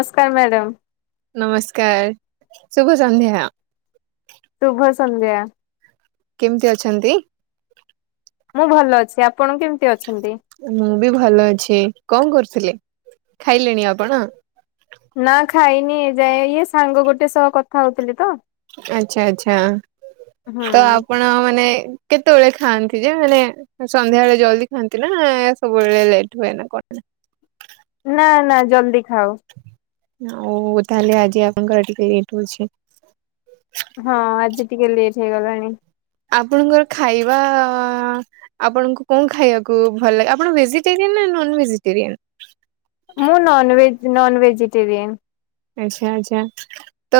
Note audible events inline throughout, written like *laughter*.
ନମସ୍କାର ମ୍ୟାଡ଼ାମ୍। ନମସ୍କାର ଶୁଭସନ୍ଧ୍ୟା। ଶୁଭ ସନ୍ଧ୍ୟା। କେମିତି ଅଛନ୍ତି? ମୁଁ ଭଲ ଅଛି ଆପଣ କେମିତି ଅଛି ମୁଁ ବି ଭଲ ଅଛି କଣ କରୁଥିଲେ ଖାଇଲେଣି ଆପଣ? ନା ଖାଇନି ଏ ଯାଏ ଇଏ ସାଙ୍ଗ ଗୋଟେ ସହ କଥା ହଉଥିଲି ତ। ଆଚ୍ଛା ଆଚ୍ଛା ହୁଁ ତ ଆପଣ ମାନେ କେତେବେଳେ ଖାଆନ୍ତି ଯେ ମାନେ ସନ୍ଧ୍ୟାବେଳେ ଜଲ୍ଦି ଖାଆନ୍ତି ନା, ସବୁବେଳେ ଲେଟ ହୁଏ ନା କଣ ନା? *unintelligible* ନା ନା ଜଲ୍ଦି ଖାାଉ। ଓ ଓ ତାହେଲେ ଆଜି ଆପଣଙ୍କର ଟିିକେ ଲେଟ୍ ହଉଚି। ହଁ ଆଜି ଟିକେ ଲେଟ୍ ହେଇଗଲାଣି। ଆପଣଙ୍କର ଖାଇବା ଆପଣଙ୍କୁ କଣ ଖାଇବାକୁ ଭଲ ଲାଗେ? ଆପଣ ଭେଜିଟେରିଆନ ନା ନନ୍ ଭେଜିଟେରିଆନ୍। ମୁଁ ନନ୍ ଭେଜ ନନ୍ ଭେଜିଟେରିଆନ୍। ଆଚ୍ଛା ଆଛା ତ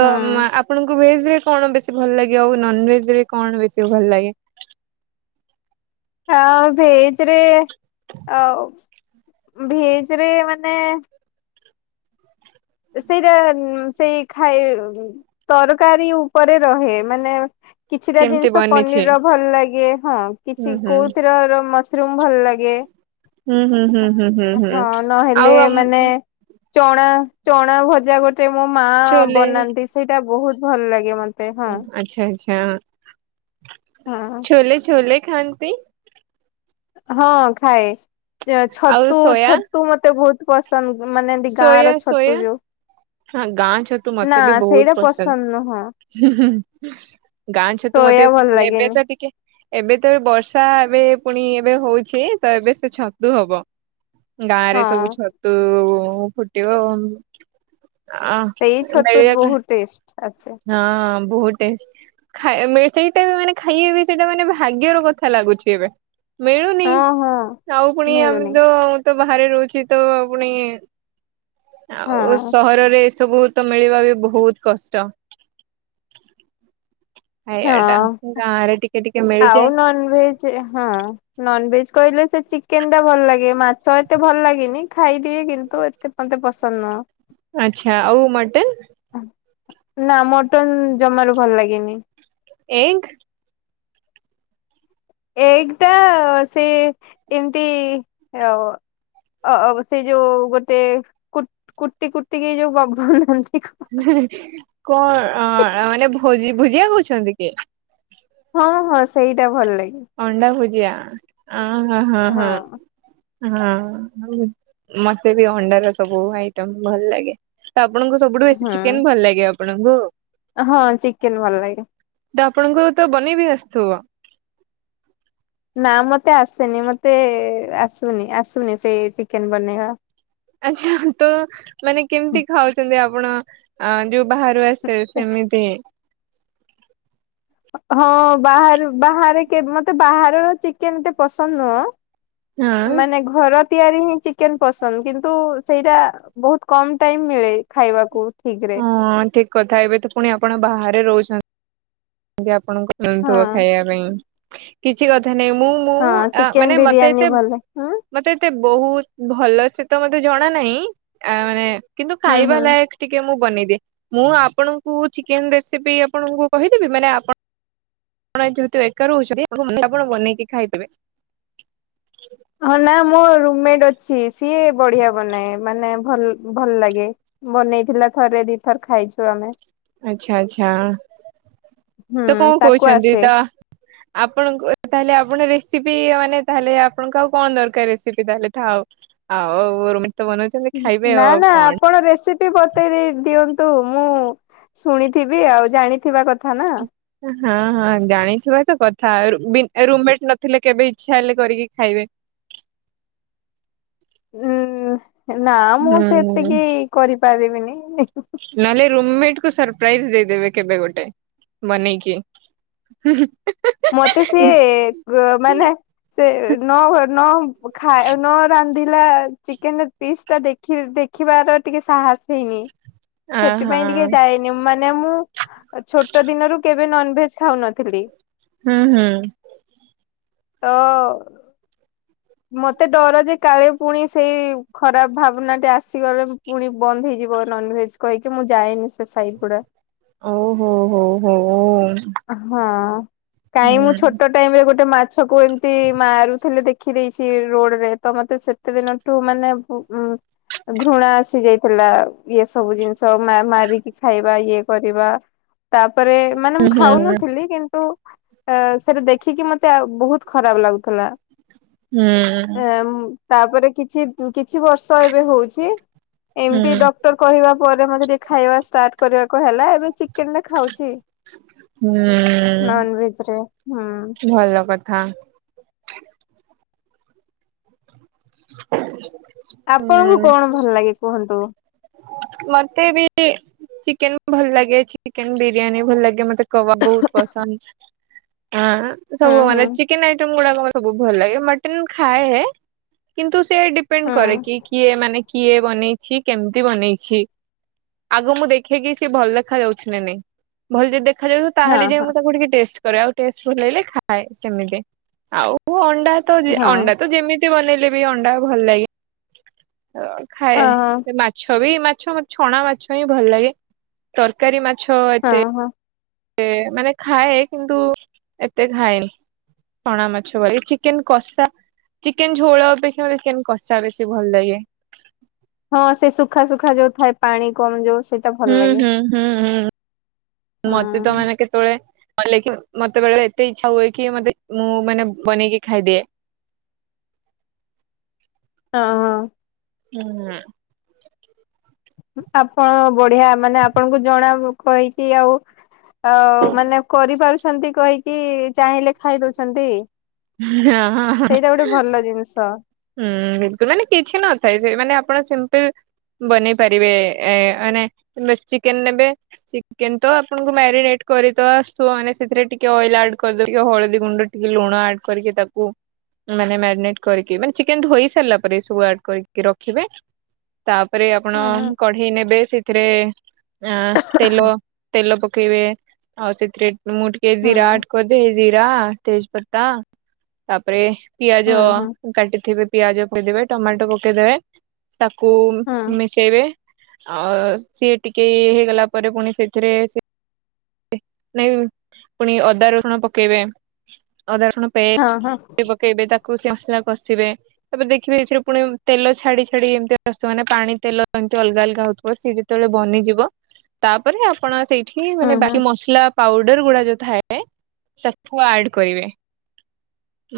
ଆପଣଙ୍କୁ ଭେଜ ରେ କଣ ବେଶୀ ଭଲ ଲାଗେ, ଆଉ ନନ୍ ଭେଜ୍ ରେ କଣ ବେଶୀ ଭଲ ଲାଗେ? ଆଉ ଭେଜ୍ ରେ ଆଉ ଭେଜ୍ ରେ ମାନେ ସେଇଟା ସେଇ ଖାଇ ତରକାରୀ ଉପରେ ରହେ ମାନେ କିଛିଟା କେମିତି ଜିନିଷ ବନିଛି? ପନିର୍ ର ଭଲ ଲାଗେ ହଁ ହୁଁ କିଛି ହୁଁ କୋଉଥର ମସ୍ ରୁମ୍ ଭଲ ଲାଗେ। ହୁଁ ହୁଁ ହୁଁ ହୁଁ ହୁଁ ହୁଁ ହଁ ଆଉ ନହେଲେ ଆମ ମାନେ ଚଣା। ଚଣା ଭଜା ଗୋଟେ ମୋ ମା ଛୋଲେ ବନାନ୍ତି, ସେଇଟା ବହୁତ ଭଲ ଲାଗେ ମତ ଓ ଆଚ୍ଛା ଆଚ୍ଛା, ହଁ ଛୋଲେ ଛୋଲେ। ଖାଆନ୍ତି। ହଁ ଖାଏ ଆଉ ଛତୁ ସୋୟା ଛତୁ ମତେ ବହୁତ ପସନ୍ଦ। ମାନେ ବି ଗାଁଆ ସୋୟା ର ସୋୟା ଛତୁ ଯଉ ହଁ ଗାଁ ଛତୁ ମତେ ବି ବହୁତ ପସନ୍ଦ। ହୁଁ ହୁଁ ଗାଁ ଛତୁ ସୋୟା ମତେ ଭଲ ମାନେ ଏବେ ଲାଗେନି। ତ ଟିକେ ଏବେ ତ ଏ ବର୍ଷା ଏବେ ପୁଣି ଏବେ ହଉଛି, ତ ଏବେ ସେ ଛତୁ ହବ। ଗାଁ ରେ ସବୁ ହଁ ଛତୁ ଫୁଟିବ ଅ ଅ ସେଇ ଛତୁ ମିଳି *inaudible* ବହୁତ ଟେଷ୍ଟ ଆସେ ଆ ହଁ। ବହୁତ ଟେଷ୍ଟ ସେଇଟା ବି ମାନେ ଖାଇବାବି ସେଇଟା ମାନେ ଭାଗ୍ୟର କଥା ଲାଗୁଛି ଏବେ। ମିଳୁନି ହଁ ହଁ। ଆଉ ପୁଣି ଆମେ ମିଳୁନି ତ ତ ବାହାରେ ରହୁଛେ ତ ପୁଣି ହଁ ଆଉ ସହରରେ ଏସବୁ ତ ମିଳିବା ବି ବହୁତ କଷ୍ଟ। ଖାଇବା ଟା ହଁ ଗାଁ ରେ ଟିକେ ଟିକେ ଆଉ ମିଳିଯାଏ ନନ୍ ଭେଜ ହଁ ନନ୍ ଭେଜ। କହିଲେ ସେ ଚିକେନ୍ ଟା ଭଲ ଲାଗେ, ମାଛ ଏତେ ଭଲ ଲାଗେନି ଖାଇଦିଏ, କିନ୍ତୁ ଏତେ ମତେ ପସନ୍ଦ ନୁହଁ। ଆଚ୍ଛା ଆଉ ମଟନ୍? ନାଁ ମଟନ୍ ଜମାରୁ ଭଲ ଲାଗେନି। ଏଇଗ୍। ଏଇଗ୍ ଟା ସେ ଏମିତି ଆଉ ଅ ଅ ବ ସେ ଯୋଉ ଗୋଟେ କୁଟ୍ କୁଟି୍ କୁଟି୍ କି ଯୋଉ ବନାନ୍ତି। କଣ ଣ ମାନେ ଭୋଜି ଭୋଜିଆ କହୁଛନ୍ତି କି? ହଁ ହଁ ସେଇଟା ଭଲ ଲାଗେ। ଅଣ୍ଡା ଭୁଜିଆ ଅଁ ହଁ ହଁ ହଁ ହଁ। ହଁ ମତେ ବି ଅଣ୍ଡାର ସବୁ ଆଇଟ ଭଲ ଲାଗେ। ଆପଣଙ୍କୁ ସବୁଠୁ ବେଶୀ ହୁଁ ଚିକେନ ଭଲ ଲାଗେ ଆପଣଙ୍କୁ? ହଁ ଚିକେନ ଭଲ ଲାଗେ। ତ ଆପଣଙ୍କୁ ତ ବନେଇ ବିି ଆସିଥିବ? ନା ମତେ ଆସେନି ମତେ ଆସୁନି ଆସୁନି ସେ ଚିକେନ ବନେଇବା। ଆଛା ତ ମାନେ କେମିତି ଖାଉଛନ୍ତି ଆପଣ ଯୋଉ ବାହାରୁ ଆସେ ସେମିତି ହଁ ବାହ ବାହାରେ ମତେ ବାହାରର ଚିକେନ ଏତେ ପସନ୍ଦ ନୁହଁ। ହଁ ମାନେ ଘର ତିଆରି ହିଁ ଚିକେନ ପସନ୍ଦ କିନ୍ତୁ ସେଇଟା ବହୁତ କମ ଟାଇମ ମିଳେ ଖାଇବାକୁ। ଠିକ ରେ। ହଁ ଠିକ କଥା ଏବେ ତ ପୁଣି ଆପଣ ବାହାରେ ରହୁ ହଁ ଆପଣଙ୍କଥିବ ଖାଇବା ପାଇଁ କିଛି କଥା ନେ ମୁଁ ମୁଁ ହଁ ଆ ଚିକେନ ମାନେ ମତେ ବିରିୟାନୀ ଏତେ ଭଲ ହୁଁ ମତେ ଏତେ ବହୁତ ଭଲ ସେ ତ ମତେ ଜଣା ନାହିଁ ଆ ମାନେ କିନ୍ତୁ ହୁଁ ହୁଁ। ଖାଇବା ଲାୟକ ଟିକେ ମୁଁ ବନେଇ ମୁଁ ଆପଣଙ୍କୁ ଚିକେନ ରେସିପି ଆପଣଙ୍କୁ କହିଦେବି ମାନେ ଆପଣ ଆପଣ ଯେହେତୁ ଏକା ରହୁଛନ୍ତି ତା ଆପଣ *unintelligible* ବନେଇକି ଖାଇଦେବେ। ହଁ ନା ମୋ ରୁମମେଟ୍ ଅଛି ସିଏ ବଢିଆ ବନାଏ ମାନେ ଭଲ ଭଲ ଲାଗେ। ବନେଇଥିଲା ଥରେ ଦିଥର ଖାଇଚୁ ଆମେ। ଆଛା ଆଚ୍ଛା। ହୁଁ ତ କଣ ତାକୁ କହୁଛନ୍ତି ଆସେ। ତ ଆପଣଙ୍କୁ ତାହେଲେ ଆପଣ ରେ ରେସିପି ମାନେ ତାହେଲେ ଆପଣଙ୍କୁ ଆଉ କଣ ଦରକାର ରେସିପି ତାହେଲେ ଥାଉ ଆଉ ରୁ ନା ନା ଆପଣ ରେସିପି ବତେଇ ରି ଦିଅନ୍ତୁ। ତୁ ମୁଁ ଶୁଣିଥିବି ଆଉ ଜାଣିଥିବା କଥା ନା। ହଁ ହଁ ଜାଣିଥିବା ତ କଥା ରୁବ୍ ବି ରୁମମେଟ ନଥିଲେ କେବେ ଇଚ୍ଛା ହେଲେ କରିକି ଖାଇବେ। ଉଁ ନା ମୁଁ ହୁଁ ସେତିକି କରିପାରିବିନି। ନହେଲେ ରୁମମେଟ୍ କୁ ସରପ୍ରାଇଜ୍ ଦେଇଦେବେ କେବେ ଗୋଟେ ବନେଇକି। ମତେ ସିଏ ଗ ମାନେ ସେ ନ ନ ଖା ନ ରାନ୍ଧ ନ୍ଧିଲା ଚିକେନ ପିସ୍ ଟା ଦେଖି ଦେଖିବାର ଟିକେ ସାହସ ହେଇନି। ଆ ସେଥିପାଇଁ ହଁ ଟିକେ ଯାଇନି ମା ମାନେ ମୁଁ ଛୋଟ ଦିନରୁ କେବେ ନନଭେଜ ଖାଉନଥିଲି ହୁଁ ହୁଁ। ତ ମତେ ଡର ଯେ କାଳେ ପୁଣି ସେଇ ଖରାପ ଭାବନାଟେ ଆସ ଆସିଗଲେ ପୁଣି ବନ୍ଦ ହେଇଯିବ ନନଭେଜ୍ କହିକି ମୁଁ ଯାଏନି ସାଇଟ୍ ଗୁଡା ଓହୋ ହୋ ହୋ ହୁଁ ହଁ। କାଇଁ ମୁଁ ଛୋଟ ଟାଇମ୍ ରେ ଗୋଟେ ମାଛକୁ ଏମିତି ମାରୁଥିଲେ ଦେଖ ଦେଖି ଦେଇଚି ରୋଡରେ ତ ମତେ ସେତେ ଦିନଠୁ ମାନେ ବ୍ ଉଁ ଘୃଣା ଆସି ଯାଇଥିଲା ଇଏ ସବୁ ଜିନିଷ ମା ମାରିକି ଖାଇବା ଇଏ କରିବା ତାପରେ ମାନେ ହୁଁ ମୁଁ ହୁଁ ଖାଉନଥିଲି କିନ୍ତୁ ଆ ସେଟା ଦେଖିକି ମତେ ଆ ବହୁତ ଖରାପ ଲାଗୁଥିଲା। ଆ ହୁଁ ମ୍ ତାପରେ କିଛି କିଛି ବର୍ଷ ଏବେ ହୋଉଚି। ଏମତି ଡକ୍ଟର କହିବା ପରେ ମତେ ଟିକେ ଖାଇବା ଷ୍ଟାର୍ଟ କରିବା *unintelligible* ଏବେ ଚିକେନ ଟା ଖାଉଚି। ହୁଁ ନନଭେଜରେ ହୁଁ। ଭଲ କଥା *inaudible* ଆପଣଙ୍କୁ ହୁଁ କଣ ଭଲ ଲାଗେ କୁହନ୍ତୁ? ମତେ ବି ଚିକେନ ଭଲ ଲାଗେ। ଚିକେନ ବିରିୟାନୀ ଭଲ ଲାଗେ ମତେ। *unintelligible* କବାବୁ ବୋହୁତ ପସନ୍ଦ। ହଁ ହୁଁ ସବୁ ହୁଁ ମାନେ ଚିକେନ ଆଇଟମ୍ ଗୁଡାକ ମତେ ସବୁ ଭଲ ଲାଗେ। ମଟନ ଖାଏ କି ନ୍ତୁ ସେ ଡିପେଣ୍ଡ ହୁଁ କରେ କି କିଏ ମାନେ କିଏ ବନେଇଚି କେ ମିତି ବନେଇଚି। ଆଗ ମୁଁ ଦେଖେ କି ସେ ଭଲ ଦେଖା ଯାଉଚି ନା ନାଇଁ। ଭଲ ଯଦି ଦେ ଖାଯାଉ ହଁ ତାହେଲେ ଯାଇ ହଁ ମୁଁ ତାକୁ ଟିକେ ଟେଷ୍ଟ କରେ ଆଉ ଟଷ୍ଟ ଭଲ ଲାଗିଲେ ଖାଏ। ସେମିତି ଆଉ ଅ ଣ୍ଡା ତ ହଁ ହଁ ଅଣ୍ଡା ତ ଯେମିତି ବନେଇଲେ ବି ଅଣ୍ଡା ଭଲ ଲାଗେ। ଅ ଖାଏ ହଁ ମାଛ ବି ମାଛ ମ ଛଣା ମାଛ ହିଁ ଭଲ ଲାଗେ। ତରକାରୀ ମା ଛ ଏତେ ହଁ ହଁ ତେ ମାନେ ଖାଏ କିନ୍ତୁ ଏତେ ଖାଏନି। ଛଣା ମାଛ ଭଳି *unintelligible* ଚିକେନ କଷା ଚିକେନ ଝୋଳ ଅପେକ୍ଷା ମତେ ଚିକେନ କଷା ବେଶୀ ଭଲ ଲାଗେ। ହଁ ସେ ସୁଖା ସୁୁଖା ଯୋଉ ଥାଏ ପାଣି କମ ଯୋଉ ସେଇଟା ଭଲ ହୁଁ ଲାଗେ ହୁଁ ହୁଁ ହୁଁ ମତେ ତ ହଁ। ମାନେ କେତେବେଳେ କଲେ କି ମତେ ବେଳେ ବେଳେ ଏତେ ଇଚ୍ଛା ହୁଏ କି ମତେ ମୁଁ ମାନେ ବନେଇକି ଖାଇଦିଏ। *inaudible* ହଁ ହଁ। ହୁଁ। ଆପଣ ବଢିଆ ମାନେ ଆପଣଙ୍କୁ ଜଣା କହିକି ଆଉ ଆ ମାନେ କରିପାରୁଛନ୍ତି କହିକି ଚାହିଁଲେ ଖାଇ ଦଉଛନ୍ତି। ସେଇଟା ଗୋଟେ ଭଲ ଜିନିଷ। ହୁଁ ବିଲକୁଲ ମାନେ କିଛି ନଥାଏ ସେ ମାନେ ଆପଣ ସିମ୍ପଲ ବନେଇପାରିବେ ମାନେ ଚିକେନ ନେବେ ଚିକେନ ତ ଆପଣଙ୍କୁ ମାରିନେଟ କରି ତ ଆସୁଥିବ ମାନେ ସେଥିରେ ଟିକେ ଅଏଲ ଆଡ କରିଦେ ହଳଦୀ ଗୁଣ୍ଡ ଟିକେ ଲୁଣ ଆଡ କରିକି ତାକୁ ମାନେ ମାରିନେଟ କରିକି ମାନେ ଚିକେନ ଧୋଇ ସାରିଲା ପରେ ଏ ସବୁ ଆଡ କରିକି ରଖିବେ ତା ତାପରେ ଆପଣ ହୁଁ ହୁଁ କଢେଇ ନେବେ ସେ ସେଥିରେ ଆଁ ତେଲ ତେଲ ପକେଇବେ ଆଉ ସେଥିରେ ମୁ ଟିକେ ହୁଁ ଜୀରା ଆଡ୍ କରିଦିଏ ଜୀରା ତେଜପତା ତାପରେ ପିଆଜ ହୁଁ ହୁଁ କାଟିଥିବେ ପିଆଜ ପକେଇଦେବେ ଟମାଟୋ ପକେଇଦେବେ। ତାକୁ ହୁଁ। ମିଶେଇବେ। ଆ ସିଏ ଟିକେ ହେଇଗଲା ପରେ ପୁଣି ସେଥିରେ ସେ ନାଇଁ ପୁଣି ଅଦା ରସୁଣ ପକେଇବେ। ଅଦାରସୁଣ ପେଷ୍ଟ ହଁ ହଁ ସେ ପକେଇବେ ତାକୁ ସେ ମସଲା କଷିବେ ତାପରେ ଦେଖିବେ ଏଥିରେ ପୁଣି ତେଲ ଛାଡି ଛାଡି ଏମିତି ମାନେ ପାଣି ତେଲ ଅଲଗା ଅଲଗା ହଉଥିବ ସିଏ ଯେତେବେଳେ ବନିଯିବ ତାପରେ ଆପଣ ସେଇଠି ହୁଁ ମାନେ ବା ହୁଁ ମସଲା ପାଉଡର ଗୁଡା ଯୋଉ ଥାଏ ତାକୁ ଆଡ କରିବେ।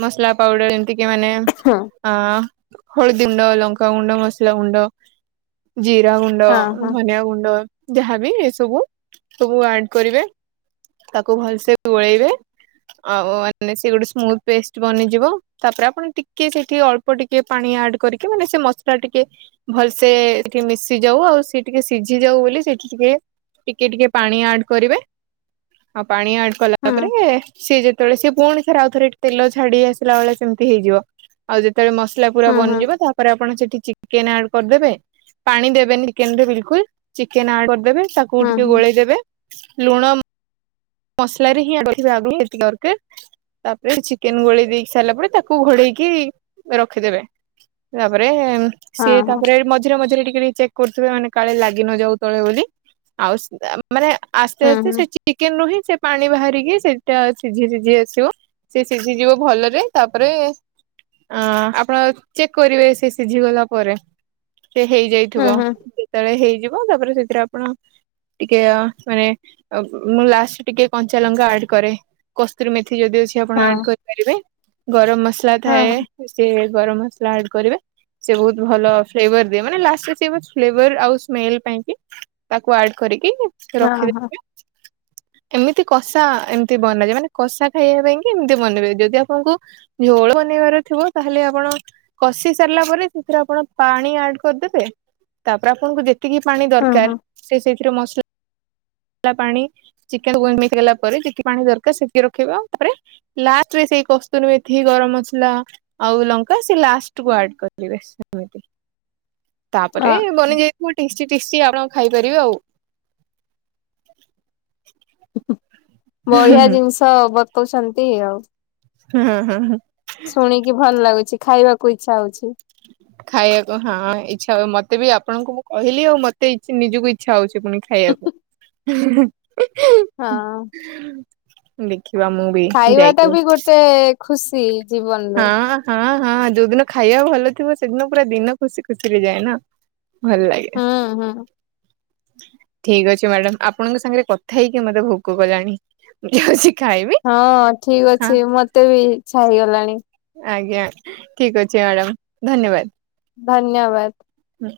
ମସଲା ପାଉଡର ଏମିତି ମାନେ ହଁ ଆ ହଳଦୀ ଗୁଣ୍ଡ ଲଙ୍କା ଗୁଣ୍ଡ ମସଲା ଗୁଣ୍ଡ। ଜିରା ଗୁଣ୍ଡ ହଁ ଧନିଆ ଗୁଣ୍ଡ ଯାହାବି ଏସବୁ ସବୁ ଆଡ କରିବେ। ତାକୁ ଭଲସେ ଗୋଳେଇବେ। ଆଉ ମାନେ ସେ ଗୋଟେ ସ୍ମୁଥ ପେଷ୍ଟ ବନିଯିବ ତାପରେ ଆପଣ ଟିକେ ସେଠି ଅଳ୍ପ ଟିକେ ପାଣି ଆଡ କରିକି ମାନେ ସେ ମସଲା ଟିକେ ଭଲସେ ଟିକେ ମିଶି ଯାଉ ଆଉ ସେ ଟିକେ ସିଝି ଯାଉ ବୋଲି ସେ ଟିକେ ଟିକେ ଟିକେ ପାଣି ଆଡ କରିବେ ଆଉ ପାଣି ଆଡ କଲା ହଁ ପରେ ସିଏ ଯେତେବେଳେ ସିଏ ପୁଣି ଥରେ ଆଉ ଥରେ ତେଲ ଛାଡି ଆସିଲା ବେଳେ ସେମିତି ହେଇଯିବ ଆଉ ଯେ ସେତେବେଳେ ମସଲା ପୁରା ହୁଁ ହୁଁ ହୁଁ ବନଯିବ ତାପରେ ଆପଣ ସେଠି ଚି ଚିକେନ ଆଡ କରିଦେବେ ପାଣି ଦେବେନି ଚିକେନ ରେ ବିଲକୁଲ୍ ଚିକେନ ଆଡ କରିଦବେ। ତାକୁ ହୁଁ ଟିକେ ହୁଁ ଗୋଳେଇଦବେ ଲୁଣ ମସଲା ରେ ହିଁ ଆଗ *unintelligible* ଟିକେ ଦରକାର। ତାପରେ ଚିକେନ ଗୋଲେଇ ଦେଇକି ସାରିଲା ପରେ ତାକୁ ଘୋଡେଇକି ରଖିଦେବେ। ତାପରେ ହଁ ସିଏ ହଁ ତାପରେ ମଝିରେ ମଝିରେ ଟିକେ ଟିକେ ଚେକ୍ କରୁ ଥିବେ ମାନେ କାଳେ ଲାଗି ନଯାଉ ତଳେ ବୋଲି ଆଉ ମାନେ ଆସ୍ତେ ହୁଁ ଆସ୍ତେ ସେ ହୁଁ ଚିକେନରୁ ହିଁ ସେ ପାଣି ବାହାରିକି ସେଇଟା ସିଝି ସିଝି ଆସିବ। ସେ ସିଝିଯିବ ଭଲରେ ତାପରେ ଆଁ ଆପଣ ଚେକ୍ କରିବେ ସେ ସିଝି ଗଲା ପରେ ସେ ହେଇଯାଇଥିବ ହୁଁ ହୁଁ ସେତେବେଳେ ହେଇଯିବ ତାପରେ ସେ ରେ ଆପଣ ଟିକେ ମାନେ ମୁଁ ଲାଷ୍ଟ ଟିକେ କଞ୍ଚା ଲଙ୍କା ଆଡ୍ କରେ କସ୍ତୁରୀ ମେଥି ଯଦି ଅଛି ଆପଣ ହଁ। ଆଡ଼ କରିପାରିବେ ଗରମ ମସଲା ମସଲା ହଁ ହଁ ଥାଏ ସେ ଗରମ ମସଲା ଆଡ କରିବେ। ସେ ବହୁତ ଭଲ ଫ୍ଲେବର ଦିଏ ମାନେ ଲାଷ୍ଟ ରେ ସେ ବାସ ଫ୍ଲେବର ଆଉ ସ୍ମେଲ ପାଇଁ କି ତାକୁ ଆଡ କରି କି ହଁ ହଁ ରଖିଦେବେ। ଏମିତି କଷା ଏମିତି ବନାଯାଏ ମାନେ କଷା ଖାଇବା ପାଇଁ କି ଏମିତି ବନେଇବେ ଯଦି ଆପଣଙ୍କୁ ଝୋଳ ବନେଇବାର ଥିବ ତାହେଲେ ଆପଣ କଷି ସାରିଲା ପରେ ସେଥିରେ ଆପଣ ପାଣି ଆଡ କରିଦେବେ ତାପରେ ଆପଣଙ୍କୁ ଯେତିକି ପାଣି ହଁ ଦରକାର ହଁ ସେ ସେଥିରେ ମସଲା ପାଣି ଚିକେନ ରେ ମସଲା ମିଶି ଗଲା ପରେ ଯେଟିକି ପାଣି ଦରକାର ସେଟିକି ରଖିବା ଆଉ ତାପରେ ଲାଷ୍ଟରେ ସେଇ କସ୍ତୁତି ମେଥି ଗରମ ମସଲା ଆଉ ଲଙ୍କା ସେ ଲାଷ୍ଟ କୁ ଆଡ଼ କରିଦେବେ। ତାପରେ ହଁ ବନିଯାଇଥିବ ଟେଷ୍ଟି କିଛି ଆପଣ ଖାଇପାରିବେ ଆଉ। ହୁଁ ବଢିଆ ହୁଁ ଜିନିଷ ବତଉଛନ୍ତି ଆଉ। ହଁ ହଁ ହଁ ଶୁଣିକି ଭଲ ଲାଗୁଛି ଖାଇବାକୁ ଇଚ୍ଛା ହଉଛି। ଖାଇବାକୁ ହଁ ଇଚ୍ଛା ହ ମତେ ବି ଆପଣଙ୍କୁ ମୁଁ କହିଲି ଆଉ ମତେ ନିଜକୁ ଇଚ୍ଛା ହଉଛି। ପୁଣି ଖାଇବାକୁ। ହଁ। *inaudible* ବି ଖାଇବା ଟା ଯାଇକି ବି ଗୋଟେ ଖୁସି। ଜୀବନରେ ହଁ ହଁ ହଁ ଯୋଉଦିନ ଖାଇବା ଭଲ ଥିବ ସେଦିନ ପୁରା ଦିନ ଖୁସି ଖୁସିରେ ଯାଏ ନା। ଭଲ ଲାଗେ। ହୁଁ ହୁଁ। ଠିକ ଅଛି ମ୍ୟାଡାମ ଆପଣଙ୍କ ସାଙ୍ଗରେ କଥା ହେଇକି ମତେ ଭୋକ କଲାଣି ମୁ ଯାଉଛି ଖାଇବି ହଁ ଠିକ ହଁ ଅଛି ମତେ ବି ଇଛା ହେଇଗଲାଣି। ଆଜ୍ଞା ଠିକ ଅଛି ମ୍ୟାଡ଼ାମ ଧନ୍ୟବାଦ। ଧନ୍ୟବାଦ। ହଁ।